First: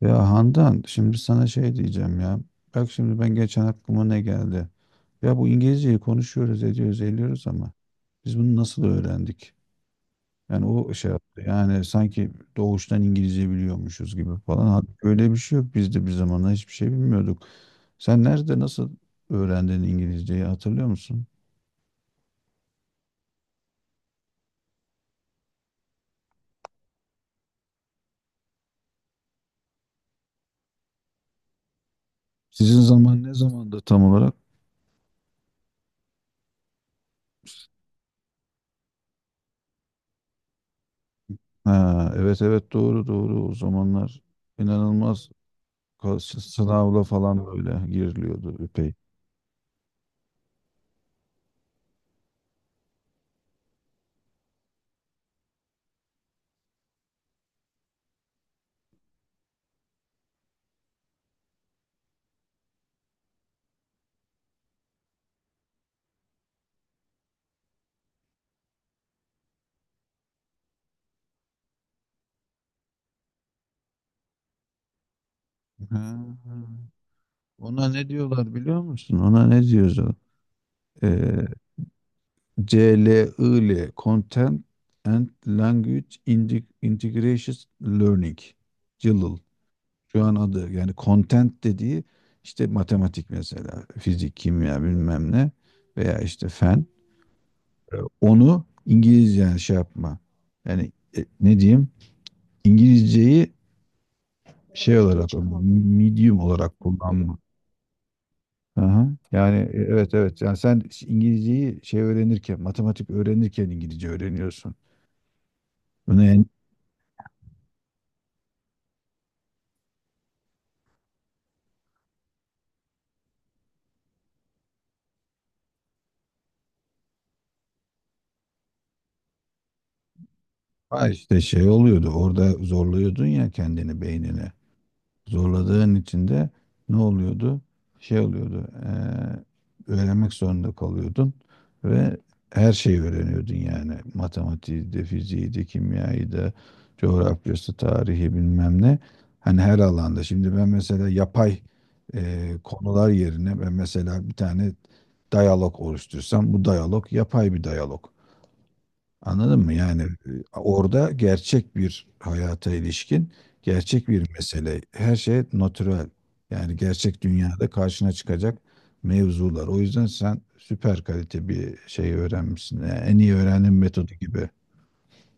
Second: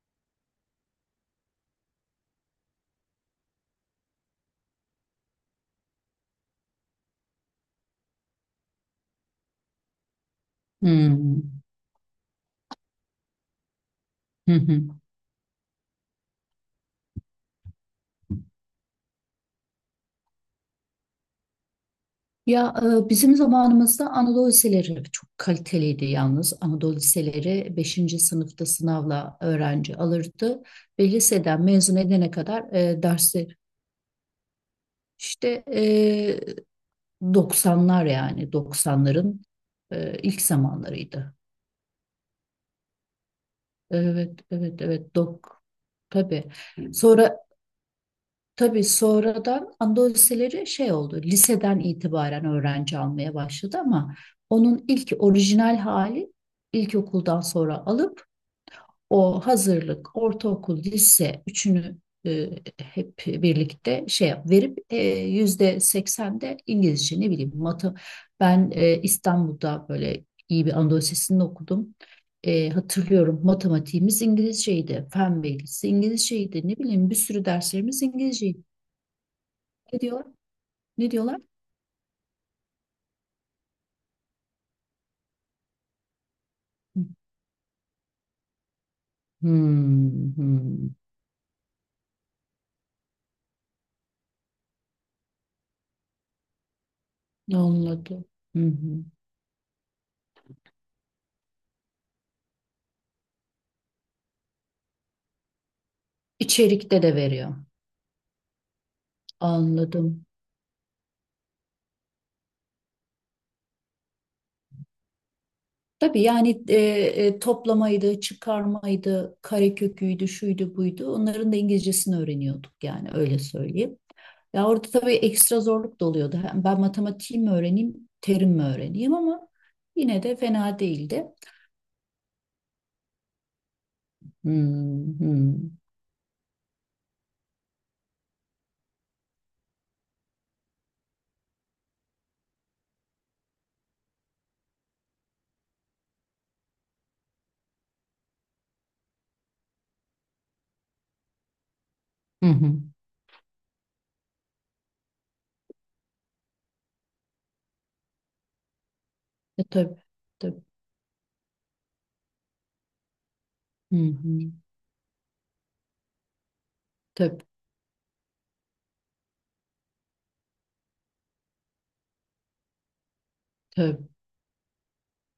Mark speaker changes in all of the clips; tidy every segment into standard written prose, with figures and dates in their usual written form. Speaker 1: Ya Handan şimdi sana şey diyeceğim ya. Bak şimdi ben geçen aklıma ne geldi. Ya bu İngilizceyi konuşuyoruz ediyoruz ediyoruz ama biz bunu nasıl öğrendik? Yani o şey
Speaker 2: Hmm.
Speaker 1: yaptı. Yani sanki doğuştan İngilizce biliyormuşuz gibi
Speaker 2: Hı
Speaker 1: falan.
Speaker 2: hı.
Speaker 1: Halbuki öyle bir şey yok. Biz de bir zamanlar hiçbir şey bilmiyorduk. Sen nerede nasıl öğrendin İngilizceyi hatırlıyor musun?
Speaker 2: Ya bizim zamanımızda Anadolu liseleri çok kaliteliydi yalnız. Anadolu liseleri beşinci sınıfta sınavla öğrenci alırdı ve liseden mezun edene kadar
Speaker 1: Sizin zaman ne
Speaker 2: dersler
Speaker 1: zamandı tam olarak?
Speaker 2: işte, 90'lar, yani doksanların ilk zamanlarıydı.
Speaker 1: Ha, evet evet, doğru doğru, o zamanlar
Speaker 2: Evet, evet, evet.
Speaker 1: inanılmaz, kas-
Speaker 2: Tabii.
Speaker 1: sınavla
Speaker 2: Sonra
Speaker 1: falan böyle giriliyordu.
Speaker 2: Tabii, sonradan Andoseleri şey oldu. Liseden itibaren öğrenci almaya başladı, ama onun ilk orijinal hali ilkokuldan sonra alıp o hazırlık, ortaokul, lise üçünü e, hep birlikte verip %80'de İngilizce, ne bileyim matı. Ben İstanbul'da böyle iyi bir Anadolu Lisesi'nde okudum. Hatırlıyorum, matematiğimiz İngilizceydi, fen bilgisi
Speaker 1: Ha,
Speaker 2: İngilizceydi, ne bileyim bir sürü
Speaker 1: ona
Speaker 2: derslerimiz
Speaker 1: ne diyorlar
Speaker 2: İngilizceydi.
Speaker 1: biliyor musun? Ona ne
Speaker 2: Ne
Speaker 1: diyorlar?
Speaker 2: diyor? Ne diyorlar?
Speaker 1: Ee, CLIL, Content and Language Integration Learning. CLIL. Şu
Speaker 2: Hmm,
Speaker 1: an adı,
Speaker 2: hmm.
Speaker 1: yani content dediği, işte matematik mesela, fizik, kimya bilmem ne, veya işte fen.
Speaker 2: Anladım. Hı
Speaker 1: Onu
Speaker 2: hı.
Speaker 1: İngilizce yani şey yapma. Yani ne diyeyim? İngilizceyi şey olarak, medium olarak
Speaker 2: İçerikte de
Speaker 1: kullanma.
Speaker 2: veriyor.
Speaker 1: Aha. Yani evet
Speaker 2: Anladım.
Speaker 1: evet. Yani sen İngilizceyi şey öğrenirken, matematik öğrenirken İngilizce öğreniyorsun.
Speaker 2: Tabii
Speaker 1: Bunu en.
Speaker 2: yani, toplamaydı, çıkarmaydı, kareköküydü, şuydu, buydu. Onların da İngilizcesini öğreniyorduk, yani öyle söyleyeyim. Ya orada tabii ekstra zorluk da oluyordu. Hem ben matematiği mi öğreneyim, terim mi öğreneyim, ama yine de fena
Speaker 1: Ha
Speaker 2: değildi.
Speaker 1: işte şey oluyordu. Orada zorluyordun ya kendini, beynini.
Speaker 2: Hmm, hmm.
Speaker 1: Zorladığın için de ne oluyordu? Şey oluyordu. Öğrenmek zorunda kalıyordun ve her şeyi öğreniyordun yani. Matematiği de, fiziği de, kimyayı da, coğrafyası, tarihi bilmem ne. Hani her alanda. Şimdi ben mesela yapay
Speaker 2: Hı hı.
Speaker 1: konular yerine, ben mesela bir tane diyalog oluştursam, bu diyalog yapay bir diyalog. Anladın mı?
Speaker 2: Tabii,
Speaker 1: Yani
Speaker 2: tabii.
Speaker 1: orada gerçek bir hayata ilişkin,
Speaker 2: Hı
Speaker 1: gerçek bir
Speaker 2: hı.
Speaker 1: mesele. Her şey natürel. Yani gerçek
Speaker 2: Tabii,
Speaker 1: dünyada karşına çıkacak mevzular. O yüzden sen süper kalite bir şey öğrenmişsin. Yani en iyi öğrenim
Speaker 2: tabii.
Speaker 1: metodu gibi.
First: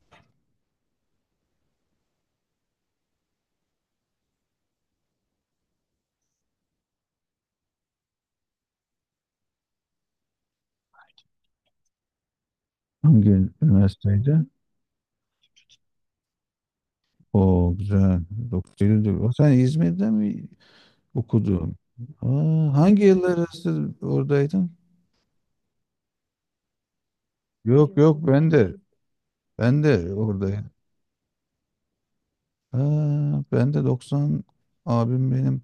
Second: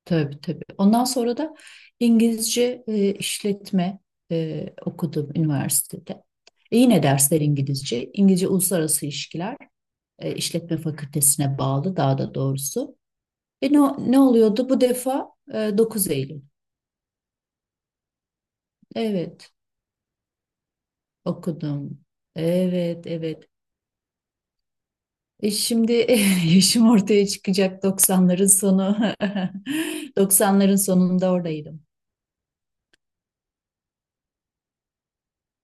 Speaker 2: Tabii, tabii. Ondan sonra da İngilizce işletme okudum üniversitede. Yine dersler İngilizce. İngilizce Uluslararası İlişkiler, İşletme Fakültesine bağlı daha da doğrusu.
Speaker 1: Hangi
Speaker 2: E, ne, ne
Speaker 1: üniversiteydi?
Speaker 2: oluyordu? Bu defa 9 Eylül.
Speaker 1: O güzel. 9 Eylül'de. O sen
Speaker 2: Evet,
Speaker 1: İzmir'de mi okudun?
Speaker 2: okudum.
Speaker 1: Aa, hangi
Speaker 2: Evet,
Speaker 1: yıllar
Speaker 2: evet.
Speaker 1: arası oradaydın?
Speaker 2: Şimdi yaşım ortaya çıkacak,
Speaker 1: Yok yok,
Speaker 2: doksanların
Speaker 1: ben de.
Speaker 2: sonu.
Speaker 1: Ben de oradayım.
Speaker 2: Doksanların sonunda oradaydım.
Speaker 1: Ha, ben de 90, abim benim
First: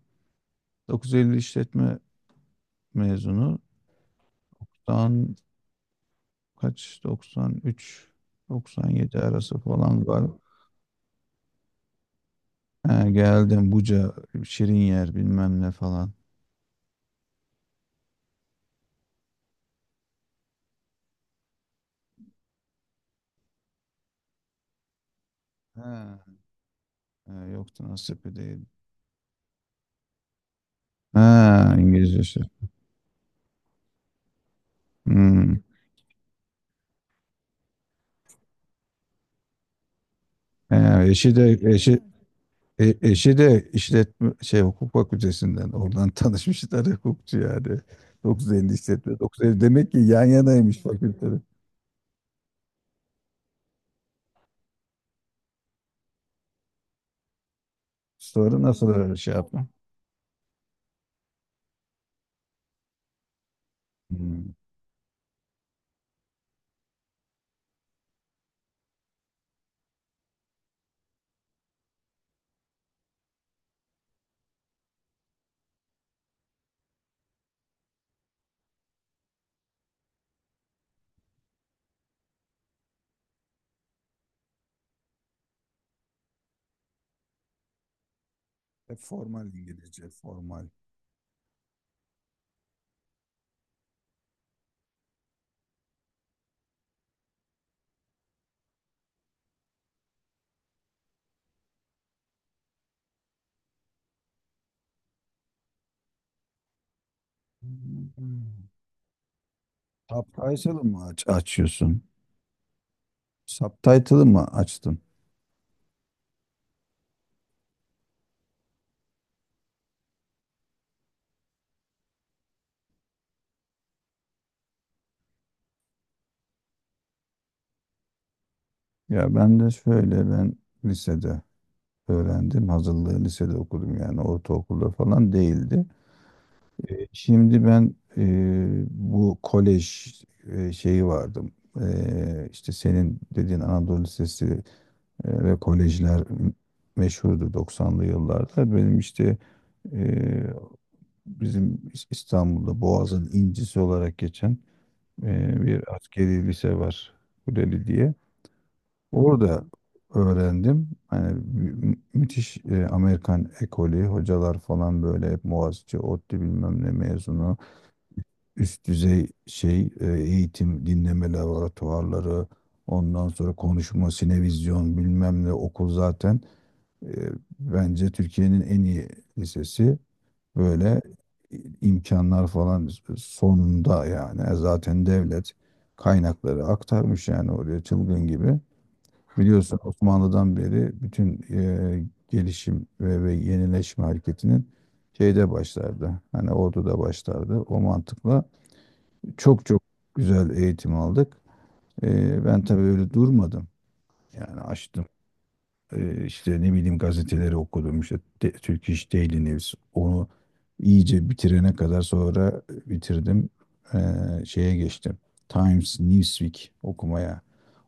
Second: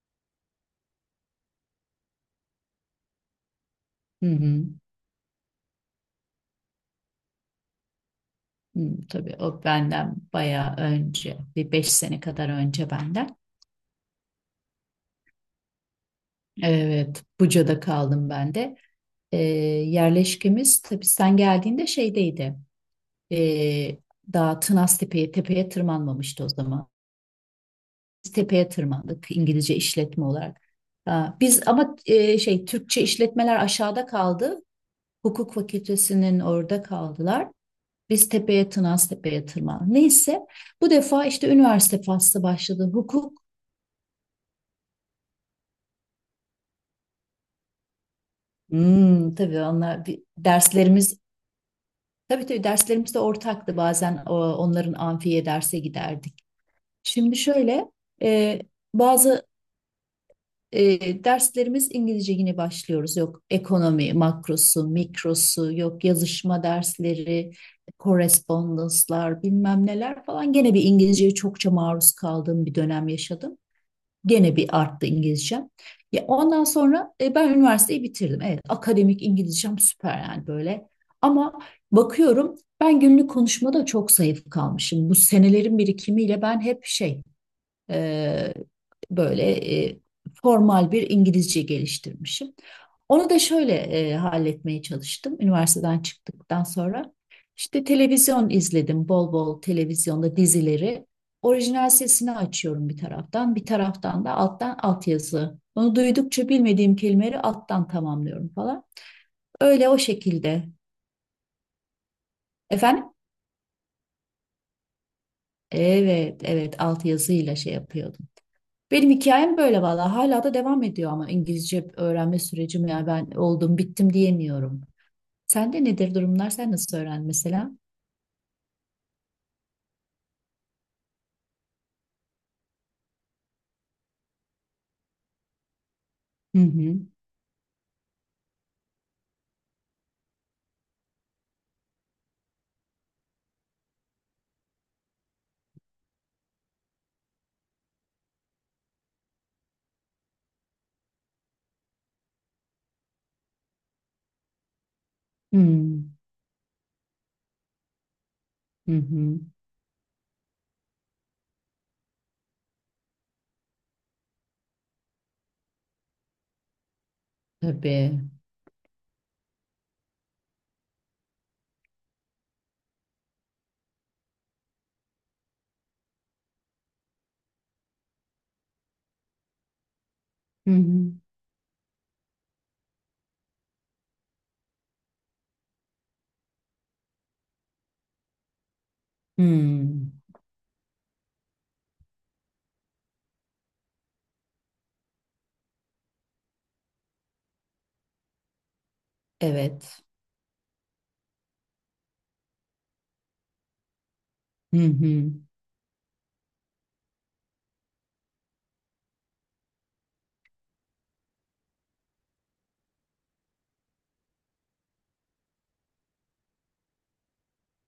Speaker 1: 950 işletme mezunu.
Speaker 2: Hı hı.
Speaker 1: Tam kaç, 93
Speaker 2: Hmm,
Speaker 1: 97
Speaker 2: tabii
Speaker 1: arası
Speaker 2: o
Speaker 1: falan
Speaker 2: benden
Speaker 1: var.
Speaker 2: bayağı önce, bir 5 sene kadar önce
Speaker 1: Ha,
Speaker 2: benden.
Speaker 1: geldim Buca, şirin yer bilmem ne falan.
Speaker 2: Evet, Buca'da kaldım ben de. Yerleşkemiz, tabii sen geldiğinde, şeydeydi. Ee, Daha Tınaz Tepe'ye, tepeye
Speaker 1: Ha,
Speaker 2: tırmanmamıştı o zaman.
Speaker 1: ha, yoktu, nasip
Speaker 2: Biz
Speaker 1: değil.
Speaker 2: tepeye tırmandık İngilizce işletme olarak. Ha, biz
Speaker 1: Ha,
Speaker 2: ama
Speaker 1: İngilizcesi.
Speaker 2: şey, Türkçe işletmeler aşağıda kaldı. Hukuk
Speaker 1: Hmm.
Speaker 2: fakültesinin orada kaldılar. Biz tepeye, Tınaz Tepe'ye tırmandık. Neyse, bu
Speaker 1: Ha,
Speaker 2: defa
Speaker 1: eşi
Speaker 2: işte
Speaker 1: de eşi.
Speaker 2: üniversite faslı başladı.
Speaker 1: Eşi de işletme şey, hukuk fakültesinden oradan tanışmışlar, hukukçu yani. 950 işletme,
Speaker 2: Hmm,
Speaker 1: 950,
Speaker 2: tabii
Speaker 1: demek ki
Speaker 2: onlar
Speaker 1: yan yanaymış
Speaker 2: derslerimiz,
Speaker 1: fakülteler.
Speaker 2: tabii tabii, derslerimiz de ortaktı, bazen onların amfiye derse giderdik. Şimdi şöyle, e,
Speaker 1: Sonra nasıl öyle şey
Speaker 2: bazı
Speaker 1: yaptı?
Speaker 2: derslerimiz İngilizce, yine başlıyoruz. Yok ekonomi
Speaker 1: Hmm.
Speaker 2: makrosu, mikrosu, yok yazışma dersleri, correspondence'lar, bilmem neler falan. Gene bir İngilizceye çokça maruz kaldığım bir dönem yaşadım. Gene bir arttı İngilizcem. Ya ondan sonra ben üniversiteyi bitirdim. Evet, akademik İngilizcem süper, yani böyle. Ama bakıyorum, ben günlük konuşmada çok zayıf kalmışım. Bu senelerin birikimiyle ben hep şey, e, böyle,
Speaker 1: Formal
Speaker 2: e,
Speaker 1: İngilizce, formal.
Speaker 2: formal bir İngilizce geliştirmişim. Onu da şöyle halletmeye çalıştım üniversiteden çıktıktan sonra. İşte televizyon izledim, bol bol televizyonda dizileri. Orijinal sesini açıyorum bir taraftan, bir taraftan da alttan altyazı. Onu duydukça bilmediğim kelimeleri alttan tamamlıyorum
Speaker 1: Hmm.
Speaker 2: falan. Öyle, o şekilde.
Speaker 1: Subtitle'ı mı açıyorsun?
Speaker 2: Efendim?
Speaker 1: Subtitle'ı mı açtın?
Speaker 2: Evet, evet, altyazıyla şey yapıyordum. Benim hikayem böyle valla. Hala da devam ediyor ama İngilizce öğrenme sürecim, ya ben oldum bittim diyemiyorum. Sende nedir durumlar? Sen nasıl öğrendin mesela?
Speaker 1: Ya ben de şöyle, ben lisede öğrendim. Hazırlığı lisede okudum, yani ortaokulda falan değildi.
Speaker 2: Hı hı.
Speaker 1: Şimdi ben bu kolej şeyi vardım. İşte senin dediğin Anadolu Lisesi ve kolejler meşhurdu 90'lı yıllarda. Benim işte e, bizim İstanbul'da Boğaz'ın incisi olarak geçen
Speaker 2: Hı
Speaker 1: bir askeri lise var. Kuleli diye.
Speaker 2: hı. Hı.
Speaker 1: Orada öğrendim. Hani müthiş Amerikan ekolü, hocalar falan böyle hep Boğaziçi, ODTÜ bilmem ne mezunu,
Speaker 2: Tabii.
Speaker 1: üst düzey şey eğitim, dinleme laboratuvarları, ondan sonra konuşma, sinevizyon bilmem ne, okul zaten e, bence Türkiye'nin en iyi lisesi,
Speaker 2: Hı
Speaker 1: böyle
Speaker 2: hı.
Speaker 1: imkanlar falan sonunda yani. Zaten devlet kaynakları aktarmış yani oraya çılgın gibi.
Speaker 2: Hı.
Speaker 1: Biliyorsun Osmanlı'dan beri bütün gelişim ve yenileşme hareketinin şeyde başlardı. Hani orduda başlardı. O mantıkla çok çok
Speaker 2: Evet.
Speaker 1: güzel eğitim aldık. Ben tabii öyle durmadım. Yani
Speaker 2: Hı
Speaker 1: açtım,
Speaker 2: hı.
Speaker 1: işte ne bileyim, gazeteleri okudum. İşte de Türk İş Daily News. Onu iyice bitirene kadar, sonra bitirdim. Şeye geçtim, Times Newsweek okumaya.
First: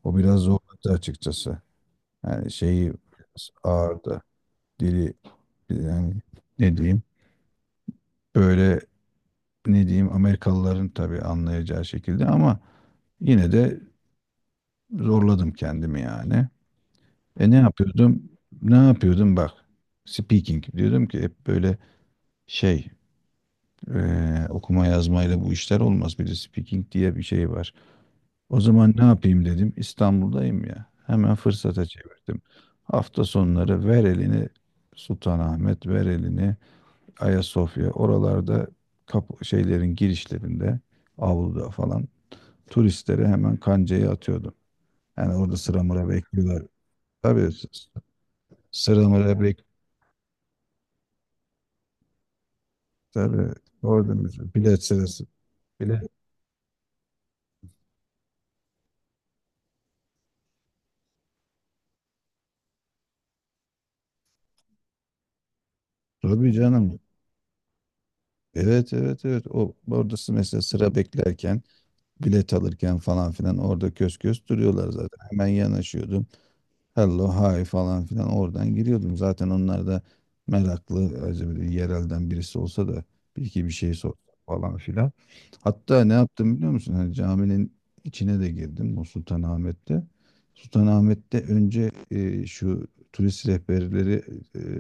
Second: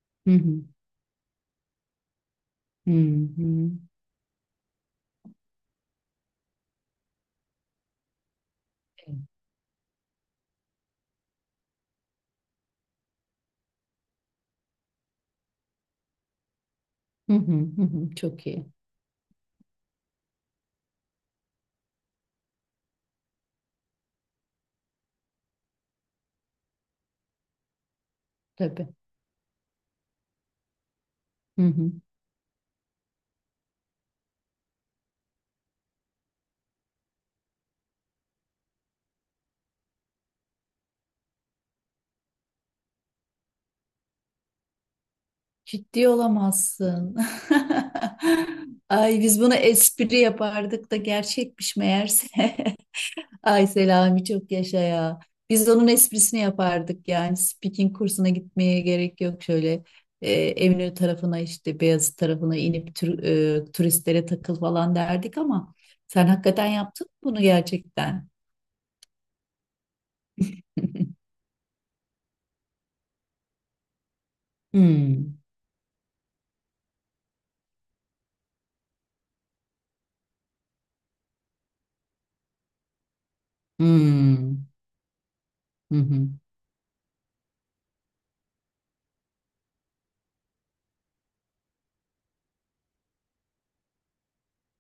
Speaker 1: O
Speaker 2: Hı
Speaker 1: biraz
Speaker 2: hı.
Speaker 1: zorladı açıkçası. Yani şeyi
Speaker 2: Hı
Speaker 1: biraz
Speaker 2: hı.
Speaker 1: ağırdı. Dili yani, ne diyeyim böyle, ne diyeyim, Amerikalıların tabii anlayacağı şekilde ama yine de zorladım kendimi yani.
Speaker 2: Hı hı.
Speaker 1: Ne
Speaker 2: Hı hı.
Speaker 1: yapıyordum?
Speaker 2: Çok iyi.
Speaker 1: Ne yapıyordum bak. Speaking diyordum ki hep, böyle şey okuma yazmayla bu işler olmaz. Bir de speaking diye bir şey var. O
Speaker 2: Tabii.
Speaker 1: zaman ne yapayım dedim. İstanbul'dayım ya. Hemen
Speaker 2: Hı
Speaker 1: fırsata
Speaker 2: hı.
Speaker 1: çevirdim. Hafta sonları ver elini Sultanahmet, ver elini Ayasofya. Oralarda kapı, şeylerin girişlerinde, avluda falan turistlere hemen kancayı atıyordum. Yani orada sıra
Speaker 2: Ciddi
Speaker 1: mıra bekliyorlar.
Speaker 2: olamazsın.
Speaker 1: Tabii.
Speaker 2: Ay, biz
Speaker 1: Sıramaları
Speaker 2: bunu
Speaker 1: bek
Speaker 2: espri yapardık da gerçekmiş meğerse.
Speaker 1: Tabii
Speaker 2: Ay
Speaker 1: orada
Speaker 2: Selami, çok
Speaker 1: mesela
Speaker 2: yaşa
Speaker 1: bilet
Speaker 2: ya.
Speaker 1: sırası
Speaker 2: Biz onun
Speaker 1: bile.
Speaker 2: esprisini yapardık, yani speaking kursuna gitmeye gerek yok, şöyle Eminönü tarafına, işte Beyazıt tarafına inip turistlere takıl falan derdik, ama sen
Speaker 1: Tabii
Speaker 2: hakikaten
Speaker 1: canım.
Speaker 2: yaptın mı bunu gerçekten?
Speaker 1: Evet evet evet. O oradası mesela, sıra beklerken, bilet alırken falan filan, orada kös kös duruyorlar zaten.
Speaker 2: Hmm,
Speaker 1: Hemen yanaşıyordum. Hello hi falan filan, oradan giriyordum. Zaten onlar da meraklı, acaba yerelden birisi olsa da bir iki bir şey sor
Speaker 2: hmm,
Speaker 1: falan filan.
Speaker 2: hı
Speaker 1: Hatta ne
Speaker 2: hı,
Speaker 1: yaptım biliyor musun? Hani caminin içine de girdim bu Sultanahmet'te. Sultanahmet'te önce şu turist rehberleri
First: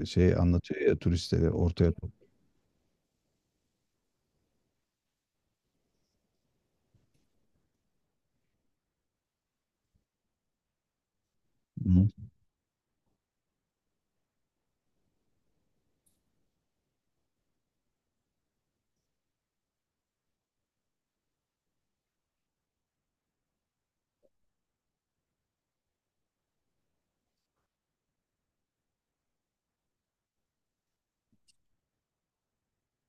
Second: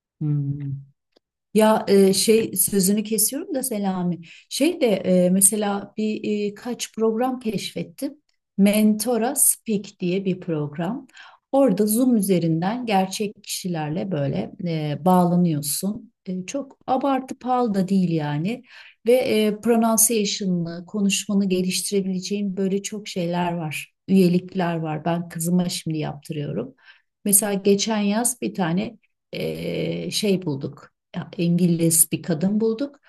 Speaker 1: şey
Speaker 2: hmm.
Speaker 1: anlatıyor ya turistlere,
Speaker 2: Ya
Speaker 1: ortaya.
Speaker 2: şey, sözünü kesiyorum da Selami. Şey de, mesela bir kaç program keşfettim. Mentora Speak diye bir program. Orada
Speaker 1: Hı.
Speaker 2: Zoom üzerinden gerçek kişilerle böyle bağlanıyorsun. Çok abartı pahalı da değil yani. Ve pronunciation'ını, konuşmanı geliştirebileceğin böyle çok şeyler var. Üyelikler var. Ben kızıma şimdi yaptırıyorum. Mesela geçen yaz bir tane şey bulduk. İngiliz bir kadın bulduk.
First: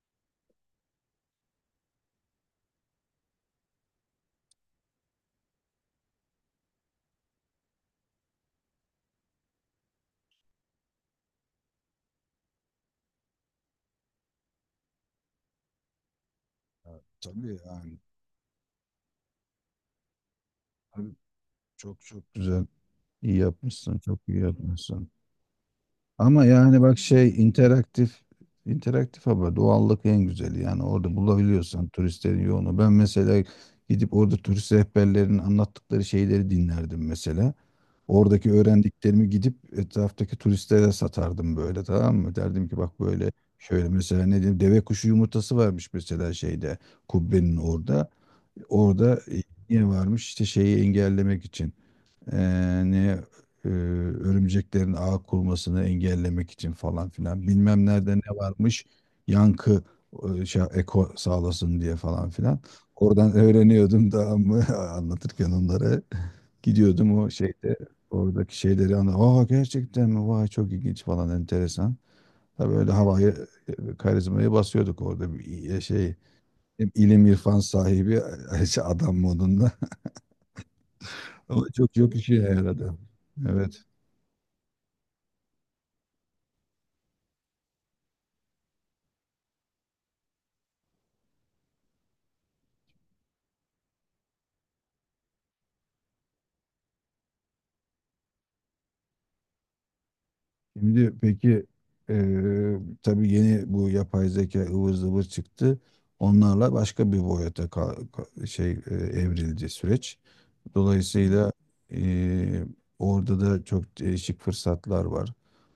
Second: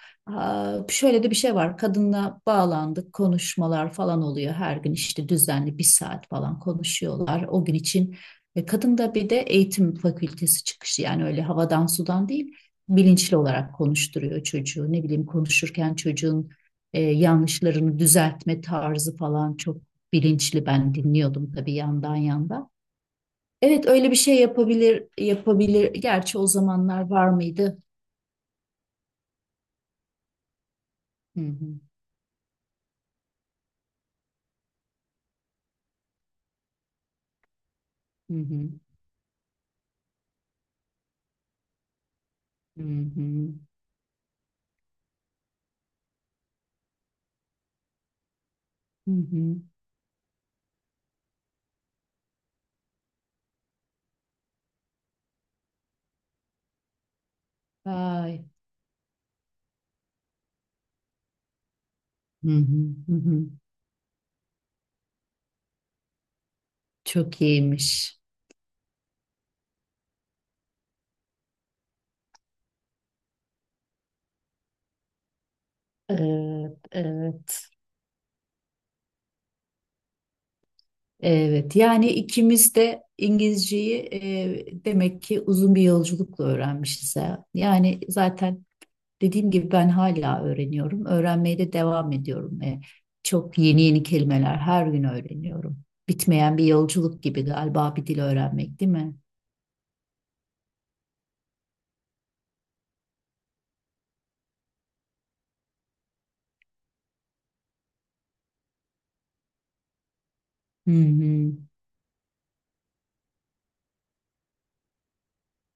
Speaker 2: Şöyle de bir şey var. Kadınla bağlandık, konuşmalar falan oluyor. Her gün işte düzenli bir saat falan konuşuyorlar o gün için. Ve kadın da bir de eğitim fakültesi çıkışı, yani öyle havadan sudan değil, bilinçli olarak konuşturuyor çocuğu. Ne bileyim, konuşurken çocuğun
Speaker 1: Ha, tabii yani.
Speaker 2: yanlışlarını düzeltme tarzı falan çok bilinçli. Ben
Speaker 1: Tabii,
Speaker 2: dinliyordum tabii,
Speaker 1: çok
Speaker 2: yandan
Speaker 1: çok güzel.
Speaker 2: yandan.
Speaker 1: İyi
Speaker 2: Evet,
Speaker 1: yapmışsın,
Speaker 2: öyle bir
Speaker 1: çok
Speaker 2: şey
Speaker 1: iyi
Speaker 2: yapabilir
Speaker 1: yapmışsın.
Speaker 2: yapabilir. Gerçi
Speaker 1: Ama
Speaker 2: o
Speaker 1: yani bak
Speaker 2: zamanlar
Speaker 1: şey,
Speaker 2: var mıydı?
Speaker 1: interaktif interaktif ama doğallık en güzeli. Yani orada
Speaker 2: Hı hı.
Speaker 1: bulabiliyorsan turistlerin yoğunu. Ben mesela gidip orada turist rehberlerinin anlattıkları şeyleri dinlerdim mesela.
Speaker 2: Hı
Speaker 1: Oradaki
Speaker 2: hı.
Speaker 1: öğrendiklerimi gidip etraftaki turistlere satardım böyle, tamam mı? Derdim ki
Speaker 2: Hı
Speaker 1: bak böyle,
Speaker 2: hı.
Speaker 1: şöyle mesela, ne diyeyim, deve kuşu yumurtası varmış mesela şeyde, kubbenin orada.
Speaker 2: Hı
Speaker 1: Orada
Speaker 2: hı.
Speaker 1: niye varmış, işte şeyi engellemek için yani, örümceklerin ağ kurmasını engellemek için falan filan, bilmem nerede ne
Speaker 2: Vay.
Speaker 1: varmış, yankı şey, eko sağlasın diye falan
Speaker 2: Hı
Speaker 1: filan,
Speaker 2: hı. Hı
Speaker 1: oradan
Speaker 2: hı.
Speaker 1: öğreniyordum da ama anlatırken onları gidiyordum o
Speaker 2: Çok
Speaker 1: şeyde
Speaker 2: iyiymiş.
Speaker 1: oradaki şeyleri anla, aa gerçekten mi, vay çok ilginç falan, enteresan, tabii öyle havayı karizmayı basıyorduk orada bir şey,
Speaker 2: Evet,
Speaker 1: hem ilim irfan
Speaker 2: evet,
Speaker 1: sahibi adam modunda. Ama
Speaker 2: evet.
Speaker 1: çok
Speaker 2: Yani
Speaker 1: çok işe
Speaker 2: ikimiz
Speaker 1: yaradı,
Speaker 2: de
Speaker 1: evet.
Speaker 2: İngilizceyi, demek ki uzun bir yolculukla öğrenmişiz, ha. Yani zaten, dediğim gibi, ben hala öğreniyorum. Öğrenmeye de devam ediyorum. Çok yeni yeni kelimeler her gün öğreniyorum. Bitmeyen bir yolculuk gibi galiba bir dil öğrenmek, değil mi?
Speaker 1: Şimdi peki, tabii yeni bu yapay zeka ıvır zıvır çıktı. Onlarla başka bir boyuta şey, evrildi süreç.
Speaker 2: Hı hı.
Speaker 1: Dolayısıyla eee, orada da çok değişik fırsatlar var.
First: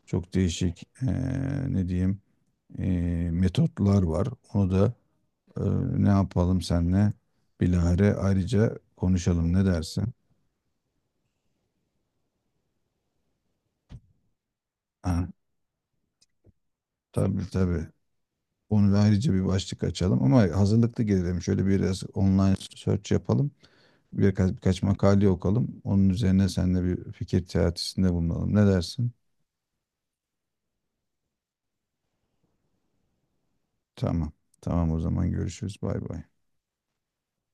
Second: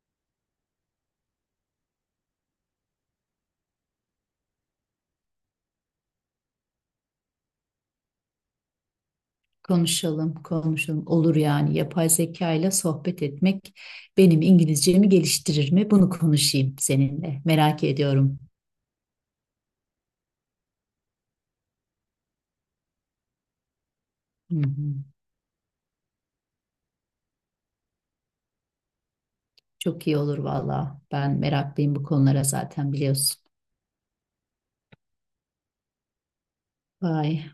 Speaker 1: Çok değişik ne diyeyim metotlar var. Onu da eee, ne yapalım, senle bilahare ayrıca konuşalım, ne dersin?
Speaker 2: Konuşalım, konuşalım. Olur yani. Yapay zeka ile sohbet etmek benim İngilizcemi
Speaker 1: Ha,
Speaker 2: geliştirir mi? Bunu konuşayım seninle.
Speaker 1: tabii
Speaker 2: Merak
Speaker 1: tabii,
Speaker 2: ediyorum.
Speaker 1: onu da ayrıca bir başlık açalım ama hazırlıklı gelelim. Şöyle biraz online search yapalım. Birkaç,
Speaker 2: Hı
Speaker 1: birkaç
Speaker 2: hı.
Speaker 1: makale okalım. Onun üzerine seninle bir fikir teatisinde bulunalım. Ne dersin?
Speaker 2: Çok iyi olur valla. Ben meraklıyım bu konulara, zaten biliyorsun.
Speaker 1: Tamam. Tamam, o zaman görüşürüz. Bay bay.
Speaker 2: Vay.